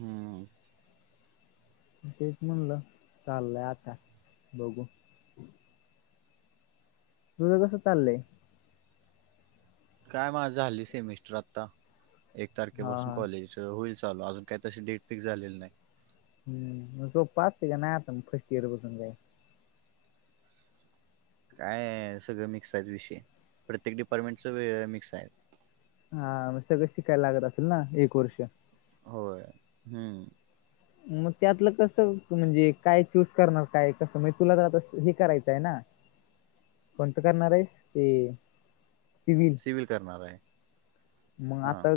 हम्म. तेच म्हणलं चाललंय आता बघू. तुझर कसं चालले. काय माझ झाली सेमिस्टर आता एक हा तारखेपासून हा कॉलेज होईल ल अजून काही तशी डेट फिक्स झालेला नाही. हम् मग जो पाच का नाही आता म फर्स्ट इअर बसून जाई. काय सगळं मिक्स आहेत विषय प्रत्येक डिपार्टमेंटच मिक्स आहे. हा म सगळं शिकायला लागत असेल ना एक वर्ष होय हम्म. मग त्यातलं कसं म्हणजे काय चूस करणार काय कस म्हणजे तुला तर आता हे करायचं आहे ना. [unintelligible] कोणत करणार आहे की सिविल सिव्हिल करणार आहे मग हां आता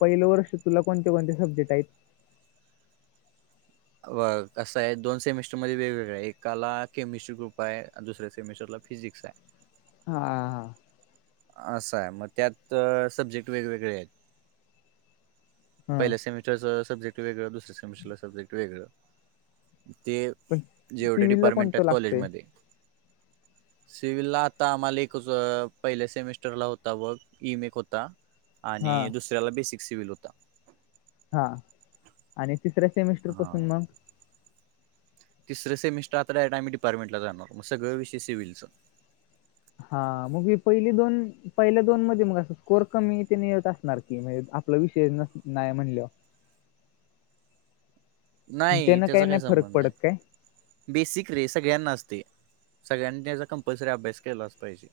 पहिले वर्ष तुला कोणते कोणते सब्जेक्ट आहेत. व असं आहे दोन सेमिस्टरमध्येध्ये वेगवेगळ्या एकाला केमिस्ट्री ग्रुप आहे दुसऱ्या सेमिस्टरला फिजिक्सा आहे. हा हा. असा आहे मग त्यात सब्जेक्ट वेगवेगळे आहेत हा पहिल्या सेमिट र सब्जक् वेगं दुस्या समिस्टरला सब्जक्ट वेगं. ते पण जेवढे सिव्हिल ला डिपार्टमेंट कोणतं आहेत लागतंय कॉलेजमध्येध्ये शिवल्ला ता मलिक पहिल्या सेमेस्टरला होता व ईमेक होता हा आणि दुसऱ्याला बेसिक सिव्हल होता. हा आणि तिसऱ्या सेमिस्टर हा पासून मग तिसं सेमिस्र आता आम िपार्टमें ला जाणारगळंष सि्हलचं. हा मगी पहिली दोन पहिल्या दोन मध्ये मग अस स्कोर कमी ते यत असणार की म्हणजे आप विषय नाही म्हणल. मग नाही त्यानं काही त्याचा काय नाही फरक संबंध पडत आहे. काय बेसिक रे सगळ्यांना असते सगळ्यांनी त्याचा कंपल्सरी अभ्यास केलाच पाहिजे.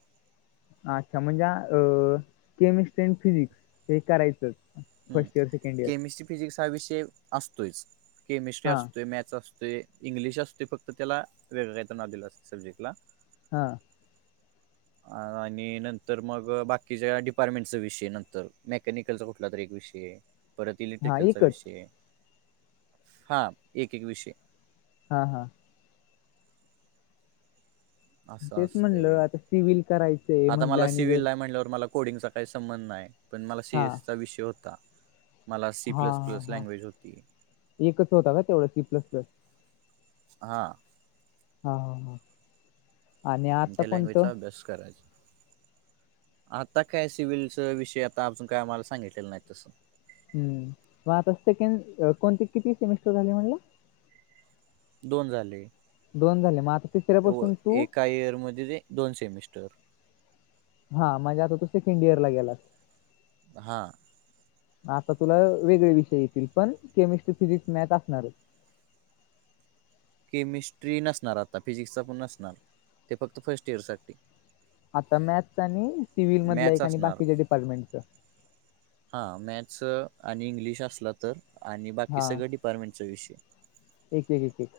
अच्छा म्हणजे अ केमिस्ट्री अड फिजिक्स हे करायचंच. ह first year second year chemistry physics हा विषय असतोयच केमिस्ट्री हा असतोय मॅथ्स असतो. ते इंग्लिश अस ते फक्त त्याला वेगळं काही तर ना दिलं असते सब्जेक्टला हा. आणि नंतर मग बाकीच्या डिपार्टमेंटचा विषय नंतर मेकनिक याचा कुठला तरी एक विषय परत हा इलेक्ट्रिकलचा एकच विषय हा एक, एक विषय. हा, हा. असं तेच म्हणलं असतय. आता सिव्हल करायचंय आता म्हटलं मला आणि जर सिविल ला आय म्हटल्यावर मला कोडिंगचा काही संबंध नाही, पण मला हा सीएसचा विषय होता. मला सी हा प्लस हा प्लस हा लँग्वेज होती. एकच होता का तेवढा सी प्लस प्लस हां. हा हा हा. आणि आता त्या कोणतं लँग्वेजचा अभ्यास करायचा. आता काय, सिव्हिलच विषय, आता अजून काय आम्हाला सांगितलं नाही तसं. मग आता सेकंड, कोणते किती सेमिस्टर झाले म्हणला? दोन झाले‌. दोन झाले,, म आताऽ होय,, एका इयरमध्ये दोन सेमिस्टर. हा,, मनजे आतातु सेकेंड ईयर ला गेलास. हां, आता तुला वेगळे विषय येतील,, पण केमिस्ट्री, फिजिक्स, मॅथ असणारच. केमिस्ट्री नसणार आता,, फिजिक्सचा पण नसणार, ते फक्त फर्स्ट इयर साठी. आता मॅथ्स आणि सिव्हिल मधलं मॅथ्स एक,, आणि असणार बाकीच्या डिपार्टमेंटच.. हां,, मॅथ्स आणि इंग्लिश असला तर आणि बाकी हा सगळं डिपार्टमेंटचा विषय. एक, एक, एक एक.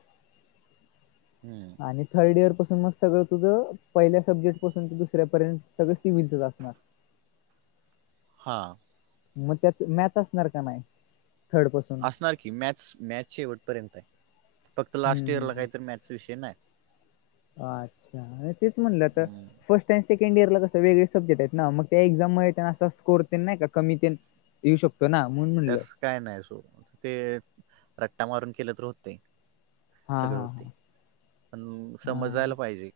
हम्म, आणि थर्ड इयर पासून मग सगळं तुझं, पहिल्या सब्जेक्ट पासून ते दुसऱ्यापर्यंत सगळं सीव्हीलचच असणार. हां, मग त्यात मॅथ असणार का नाही? थर्ड पासूनऽ आसनार की,, मॅथ, मॅथ शेवटपर्यंत आहे, फक्त हम्म, लास्ट हम्म, इयरला काहीतर मॅथ विषय नाही. अं,, आणि तेच म्हणलं तर. हम्म. फर्स्ट आणि सेकंड इयरला कसं,, वेगळ सब्जेक्ट आहेत ना, मग त्या एक्झाम म अस स्कोर ते नाही का कमी तन ऽ देऊ शकतो ना,, म्हणून म्हणलं. त्यास काय नाही असोत,, ते रक््टा मारून केलं,, तरी होतंय. हा सगळ हा हा होतय,, पण समजायला हा पाहिजे,,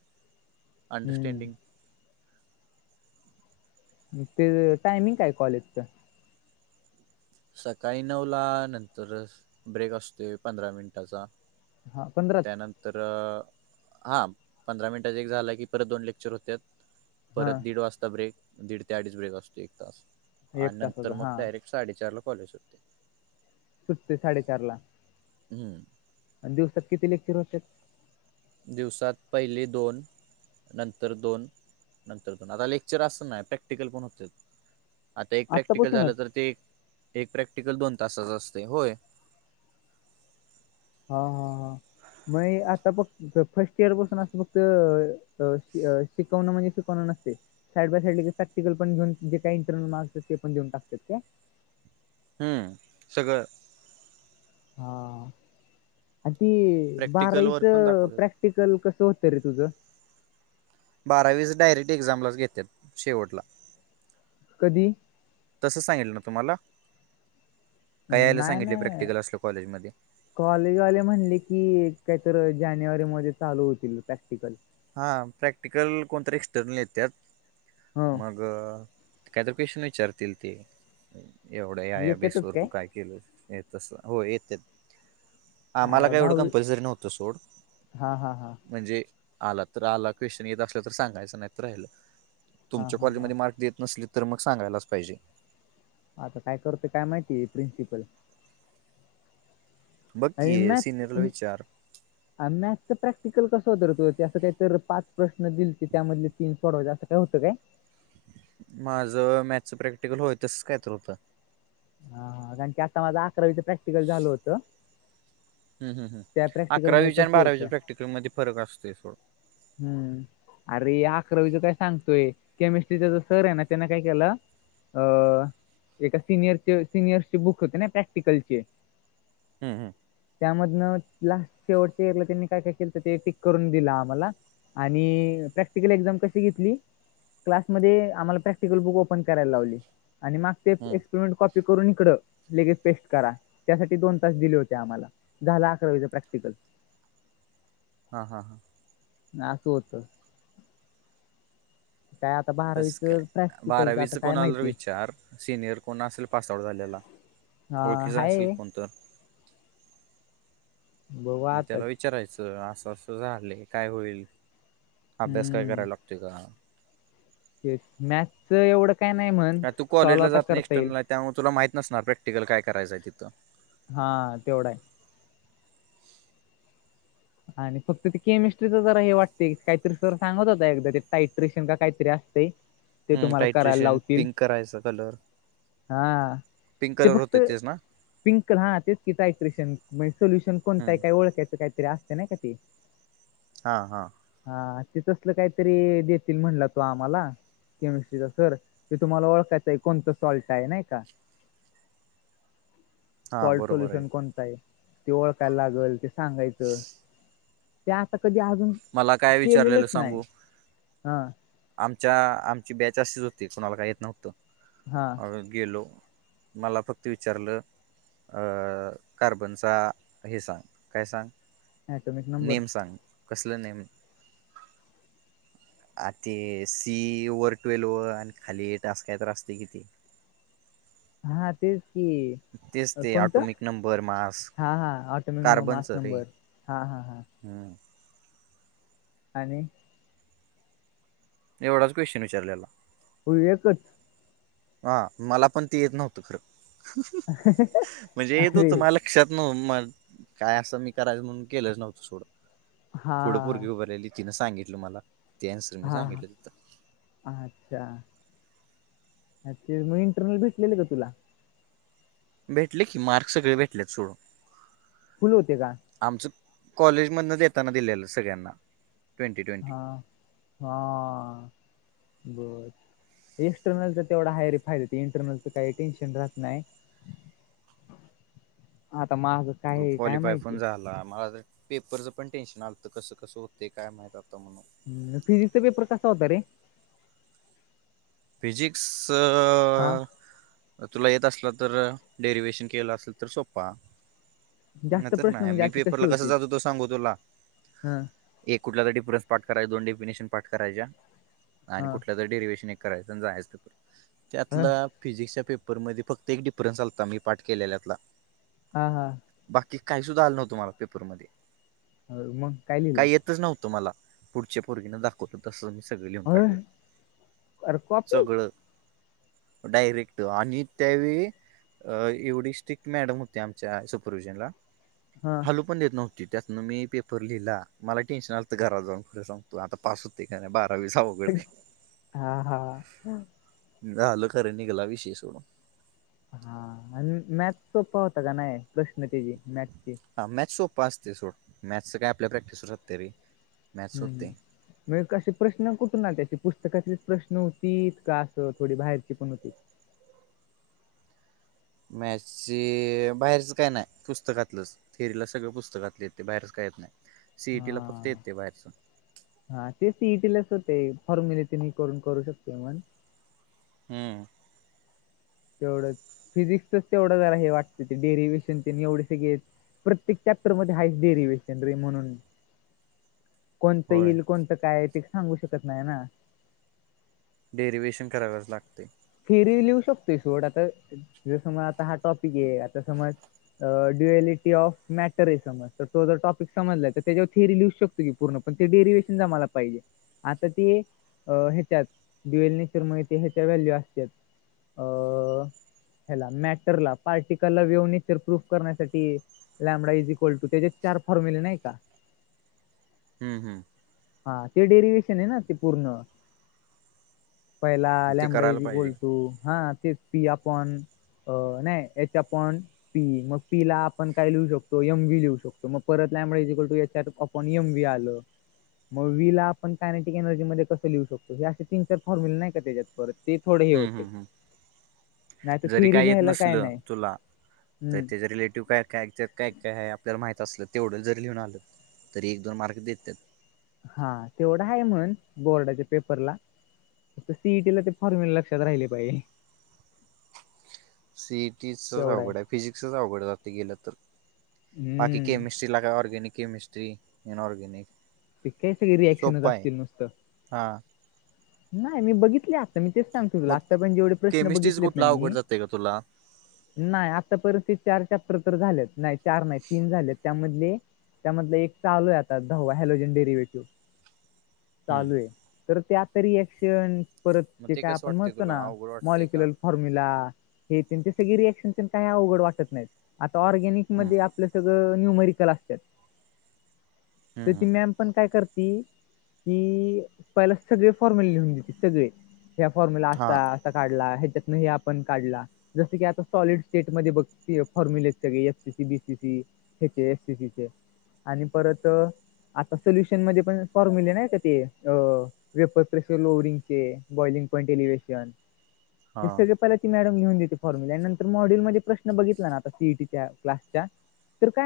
अंडरस्टँडिंगऽ हम्म तेज,, टायमिंग काय कॉलेजचं? सकाळी नऊ ला, नंतर ब्रेक असतोय पंधरा मिनिटाचा. हा पंधराच त्यानंतर,, हा, पंधरा मिनिटाच एक झाला की परत दोन लेक्चर होत्यात. हा परत दीड वाजता ब्रेक,, दीड ते अडीच ब्रेक असतोय एक तास,, एक आणि नंतर तासाचा हा मग डायरेक्टऽ साडेचार ला कॉलेज सुटतय. सुटतय साडेचार ला. हम्म, आणि दिवसात किती लेक्चर होत्यात? दिवसात पहिले दोन. नंतर दोन, नंतर दोन, आता लेक्चर असं नाय, प्रॅक्टिकल पण होतय. आता एक प्रॅक्टिकल आत्तापासूनच झालं तर, ते एक प्रॅक्टिकल दोन तासाच असतय,,, होय. हा हा, हा, मग आता फक् फर्स्ट इयर पासून असत फक्तऽ अ शिकवणं म्हणजे शिकवणं नसतय. साईड बाय साईड प्रॅक्टिकल पण घेऊन, जे काही इंटरल मार्क्स ते पण,, देऊन टाकतात काय? हम्म,, सगळं. हा,, आणि ती प्रॅक्टिकल बारवीच, वर्क पण दाखवतात. प्रॅक्टऽ टिकल कस होतं र तुझं बारावीस डायरेक्ट एक्झामलाच घेतात शेवटला कधी? तसं सांगितल तुम्हाला? का यायला नाही सांगितलय, नाही प्रॅक्टिकल असलं कॉलेजमध्येऽ कॉलेजवाले म्हणले, की कायतर जानेवारी मधे चालू होतील प्रॅक्टिकल. हा प्रॅक्टिकल कोणतरी एक्स्टर्नल येत्या ह मग अ काय लोकेशन विचारतील ते एवढं या या बेस वर तू काय तस हो येत आ मला अ काय एवढं दहावी कंपल्सरी नव्हतं सोड हा हा हा म्हणजे आला तर आला क्वेश्चन येत असल्या तर सांगायचं नाहीत राहिलं हा तुमच्या हा कॉलेजमध्ये हा मार्क देत नसले तर तर मग सांगायलाच पाहिजे आता काय करतेय काय माहिती प्रिन्सिपल बघ आणि की मॅथ सिनियरला विचार मॅथच प्रॅक्टिकल कसं होतं तु ते असं काही तर पाच प्रश्न दिलेते त्यामधले तीन पडवा असं काय होतं काय माझ मॅथच प्रॅक्टिकल होय तसच काय तर होतं हा कारण की आता माझं अकरावीच प्रॅक्टिकल झालं होतं ह् ह त्या प्रॅक्टिकल मध्ये अकरावीच्या आणि तसं होतं. बारावीचा प्रॅक्टिकलमध्येध्ये फरक असतोयथोडं हम्म अरे अकरावीच काय सांगतोय केमिस्ट्रीचा ज सर आहे ना त्याने काय केलं अ एका सिनियरचे सिनियरचे बुक होते ना प्रॅक्टिकलचे हम् हम त्यामधनं लास्ट शेवटच्या एरला त्यांनी काय काय केलं तर ते पक करून दिला आम्हाला आणि प्रॅक्टिकल एक्झाम कशी घेतली क्लासमध्ये आम्हाला प्रॅक्टिकल बुक ओपन करायला लावले आणिग हम्म. ते कॉपी करून इकडं लेग पेस्ट करा त्यासाठी दोन तास दिले होते आम्हाला दहाला अकरा वजच प्रॅक्टिकल हा हा हा अस असं होतो काय आता तस बारावीचं काय प्रॅक्टिकलचं बारावीच आता काय कोणाला माहिती विचार सिनियर कोण असेल पासआउट झाल्याला हा ओळखीचा असेल हाय कोणत बघू आताच त्याला विचारायचं असं असं झाले काय होईल अभ्यास काय हम्म करायला लागतो िक मॅथच एवढं काय नाही म्हण का तू सॉल्व कॉलेजला आता जात नाही करता येईल एक्सटर्नल आहे त्यामुळे तुला माहत नसणार प्रॅक्टिकल काय करायचं तिथं हा तेवढा आहे आणि फक्त ते केमिस्ट्रीचं जर हे वाटते काहीतरी सर सांगत होता एकदा ते टायट्रिशिन काहीतरी असत ते हम् तुम्हाला करायला टायट्रिशियन लावतील पिंक करायचा कलर हा पिंक ते कलर फक्त होते तेच ना पिंक कल हा तेच कि टयक्रेशनणे सोल्यश हम्म कोणताय ओळखयचं काय असते ना कतीी हा हा हा ते तसलं काहीतरी देतील म्हणला तो आम्हाला केमिस्ट्रीचा सर ते तुम्हाला ओळखयचं आहे कोणतं सॉल्ट आहे नाही का [unintelligible] सॉल्ट सोल्युशन कोणता आहे ते ओळखायला लागल ते सांगायचं ते आता कधी अजून मला काय विचारलेलं केलेलंच नाही सांगू हा आमच्या आमची बॅच अशीच होती कोणाला काही येत नव्हतं हा गेलो मला फक्त विचारलं कार्बनचा हे सांग काय सांग ॲटोमिक नंबर नेम सांग कसलं नेम आ ते सी वर ट्वेल्व व आणि खाली ए ट अस काय तर असते किती हा तेच की तेच ते कोणतं ऑटोमिक नंबर मास हा हा ऑटोमेिक नंबर माच कार्बनच रे नंबर हा हा हा हम्म आणि एवढा क्वेशन विचारलेला हो एकच हा मला पण ते येत नव्हत खरं म्हणजे येत अरे होतं मला लक्षात नव मग काय असं मी करायचं म्हणून केलंच नव्हतं सोडं हा पुथडं परगी उभर राहिली तिनं सांगितलं मला त्यानुसर मी हा हा सांगितलं त अच्छा अचछ मी इंटरनल भेटलेले ग तुला. भेटले की मार्कस सगळे भेटलेत सोडून. फुल होते का. आमचं कॉलेजमधनच येताना दिलेलं सगळ्यांना ट्वेंटी ट्वेंटी. हा ब. एक्स्टर्नलचा तेवढा आहेय रे फायदा हो इंटर्नलचं काही टेन्शन राह नाही. [inaudible] हाता माझ. ग्रुप क्वालिफाय पण झाला मला तर. पेपरचं पण टेन्शन आलंत कसं कसं होते काय माहित आता म्हणून. ह फिजिक्स चा पेपर कसा होत रे. फिजिकिक्स. हा तुला येत असला तर डेरिवे्शन केलं असेल तर सोपपा. नाही जास्त तर प्रश्न नाही म्हणजे मी असे पेपरला कसे कस होते जातो तो सांगू तुला. हा एक कुठला तर डफरनस पाठ कराय दोन डेफिनेशन पाठ करायच्या आणि हा कुठल्या तर डेरिवेशन. करायच जायचं तर अ त्यातलं. फिजिक्सच्या पेपरमध्येध्ये फक्त एक डिफरन्स चाता मी पाठ केलेल्यातला. हा हा. बाकी काही सुद्धा आलं नव्हतुम्हाला पेपरमध्येध्ये. हो मग काय लिला. नव्हतं मला पुढच्या पोर्गीन दाखवतो तसं मी सगळे लिहून अ काढले. अरे कॉपी सगळं डायरेक्ट आणि त्यावे अ एवढी स्ट्रिक्ट मॅडम होती आमच्या सुपरवि्हजनला हा हॅलो. पण देत नव्हती त्यातन मी पेपर लिहिला मला टेन्शन लागत घरात जाऊन खरं सांगतो आता पास होते का नाही बारावीस. हा हा. हलो खरं निघाला विषय सोडून. हा आणि मॅथ सोपा होता का नाही प्रश्न त्याचीी मॅथची. हा मॅथ सो असते सो मॅथच काय आपल्या प्रॅक्टिसतात तरी. हम्म हम्. म असे प्रश्न कुठून ना त्या पुस्तकचेच प्रश्न होतीच का असं थोडी बाहेरची पण होती. मॅचचे बाहेरच काय नाही पुस्तकातलंच. थिअरीला सगळं पुस्तकातले येते बाहेरच काहीेत नाही सीईटी ला फक्त हा येते बाहेरच. हा तेच इथच होते फॉर्मलिटी मी करून करू शकतो मण हम्म. तेवढंच फिजिक्सच तेवढं जरा हे वाटतं ते डेरिवे्शन ते एवढे सग प्रत्येक चॅप्टर मध्ये हायस्ट डेरिवेशनरी म्हणून [inaudible] कोणतं होय येईल कोणतं काय आहे ते सांगू शकत नाही ना डेरिवे्हेशन करावच लागते. फेरी लिहू शकतोय शोट आता जस म आता हा टॉपिक आहे आता समज ड्युएलिटी ऑफ मॅटर आहे समज. तर तो जर टॉपिक समजला तर त्याच्या थअरी लिहूको की पूर्ण ते डेरिवेएशन जामाला पाहिजे. आता ती अ ह्याच्यात दिवेलनेशर माग ह्याच्या व्हॅल्यू अस [unintelligible] ह्याला मॅटर ला पार्टिकल ला व्यऊन तर प्रूफ करण्यासाठी. आंबा इझी कोलतू त्याच्यात चार फॉर्म्युले नाही का. हम्म हम्. हा ते डेरिवेएशन आहे ना ते पूर्ण. पहिला ते लॅंबडा करायला पाहिजे बोल तू हा तेच पी आपण. अ नाही याच्या पण पी मग पीला आपण काय लिऊ शकतो यमवी लिहू शकतो मग परत लमुळे तू याच्यात. पनियम बी आल. मग वीला आपण कायनेटिक एनर्जी म कं लिहू शकतो हे असे तीन चार फॉर्म्युले नाही का त्याच्यात पर ती थोडी ह हम्म होते. हम्म हम्म नाही तर जरी थेअरी काय येत लिहायला नसल नाही तुला तर हम्म त्याचा रिलेटिव्ह काय काय? काय काय आहे आपल्याला माहित असलं तेवढं जरी लिहून आलं तरी एक दोन मार्क देतात. हा तेवढा आहे म्हणून बोर्डाच्या पेपरला सीईटी ला ते फॉर्म्युल लक्षात राहिले पाहिजे. सीईटीचच अवघड आहे फिजिक्सचच अवघड जाते गेलं तर बाकी हम्म केमिस्ट्री लागय ऑर्गेनिक केमिस्ट्री ननऑर्गेनिक ते काही सगळे रिॲक्शनच असतील नुसतं. हां. नाही मी बघितले आत्ता मी तेच सांगतेो तुला मग आत्ता पण जेवढे प्रश्न केमिस्ट्रीच बघितलेत ना कुठला अवघड मी जाते का तुला नाही आता परिस्थिती चार चॅप्टर तर झालेत नाही चार नाही तीन झालेत. त्यामधले त्यामधले एक चालू आहे आता दवा हलोजन डरिवेटिव चालू हम्म आहे तर त्या आत रिएक्शन परत मग ते काय कसं आपण वाटतंय म्हणतो तुला ना अवघड वाटतंय का मॉलिक्युल फॉर्म्यला हे त्यांचे सगळे रिएक्शन काही अवघड वाटत नाही आता हम्म ऑर्गॅनिकमध्ये आप सगळ न्यूमरल असत हम्म हम्म. तरॅ. ण काय कर कि प सगळे फॉर्मॅल लिहून देत सगळे. ह्या फॉर्म्युला हा असता असा काढला ह्याच्यातन हे आपण काढला. जसं की आता सॉलिड स्टेट मध्ये बघते फॉर्म्युले सग एफसीसी बीसीसी ख बीएसीचे आणि परत आता सोल्युशन मध्ये पण फॉर्म्युले नाही का ते वेपर प्रेशर लोवरिंग चे बॉलिंग पॉंट एलिवेशन हे हा सगळे. र मड प्रश बलाईटीच्या क्य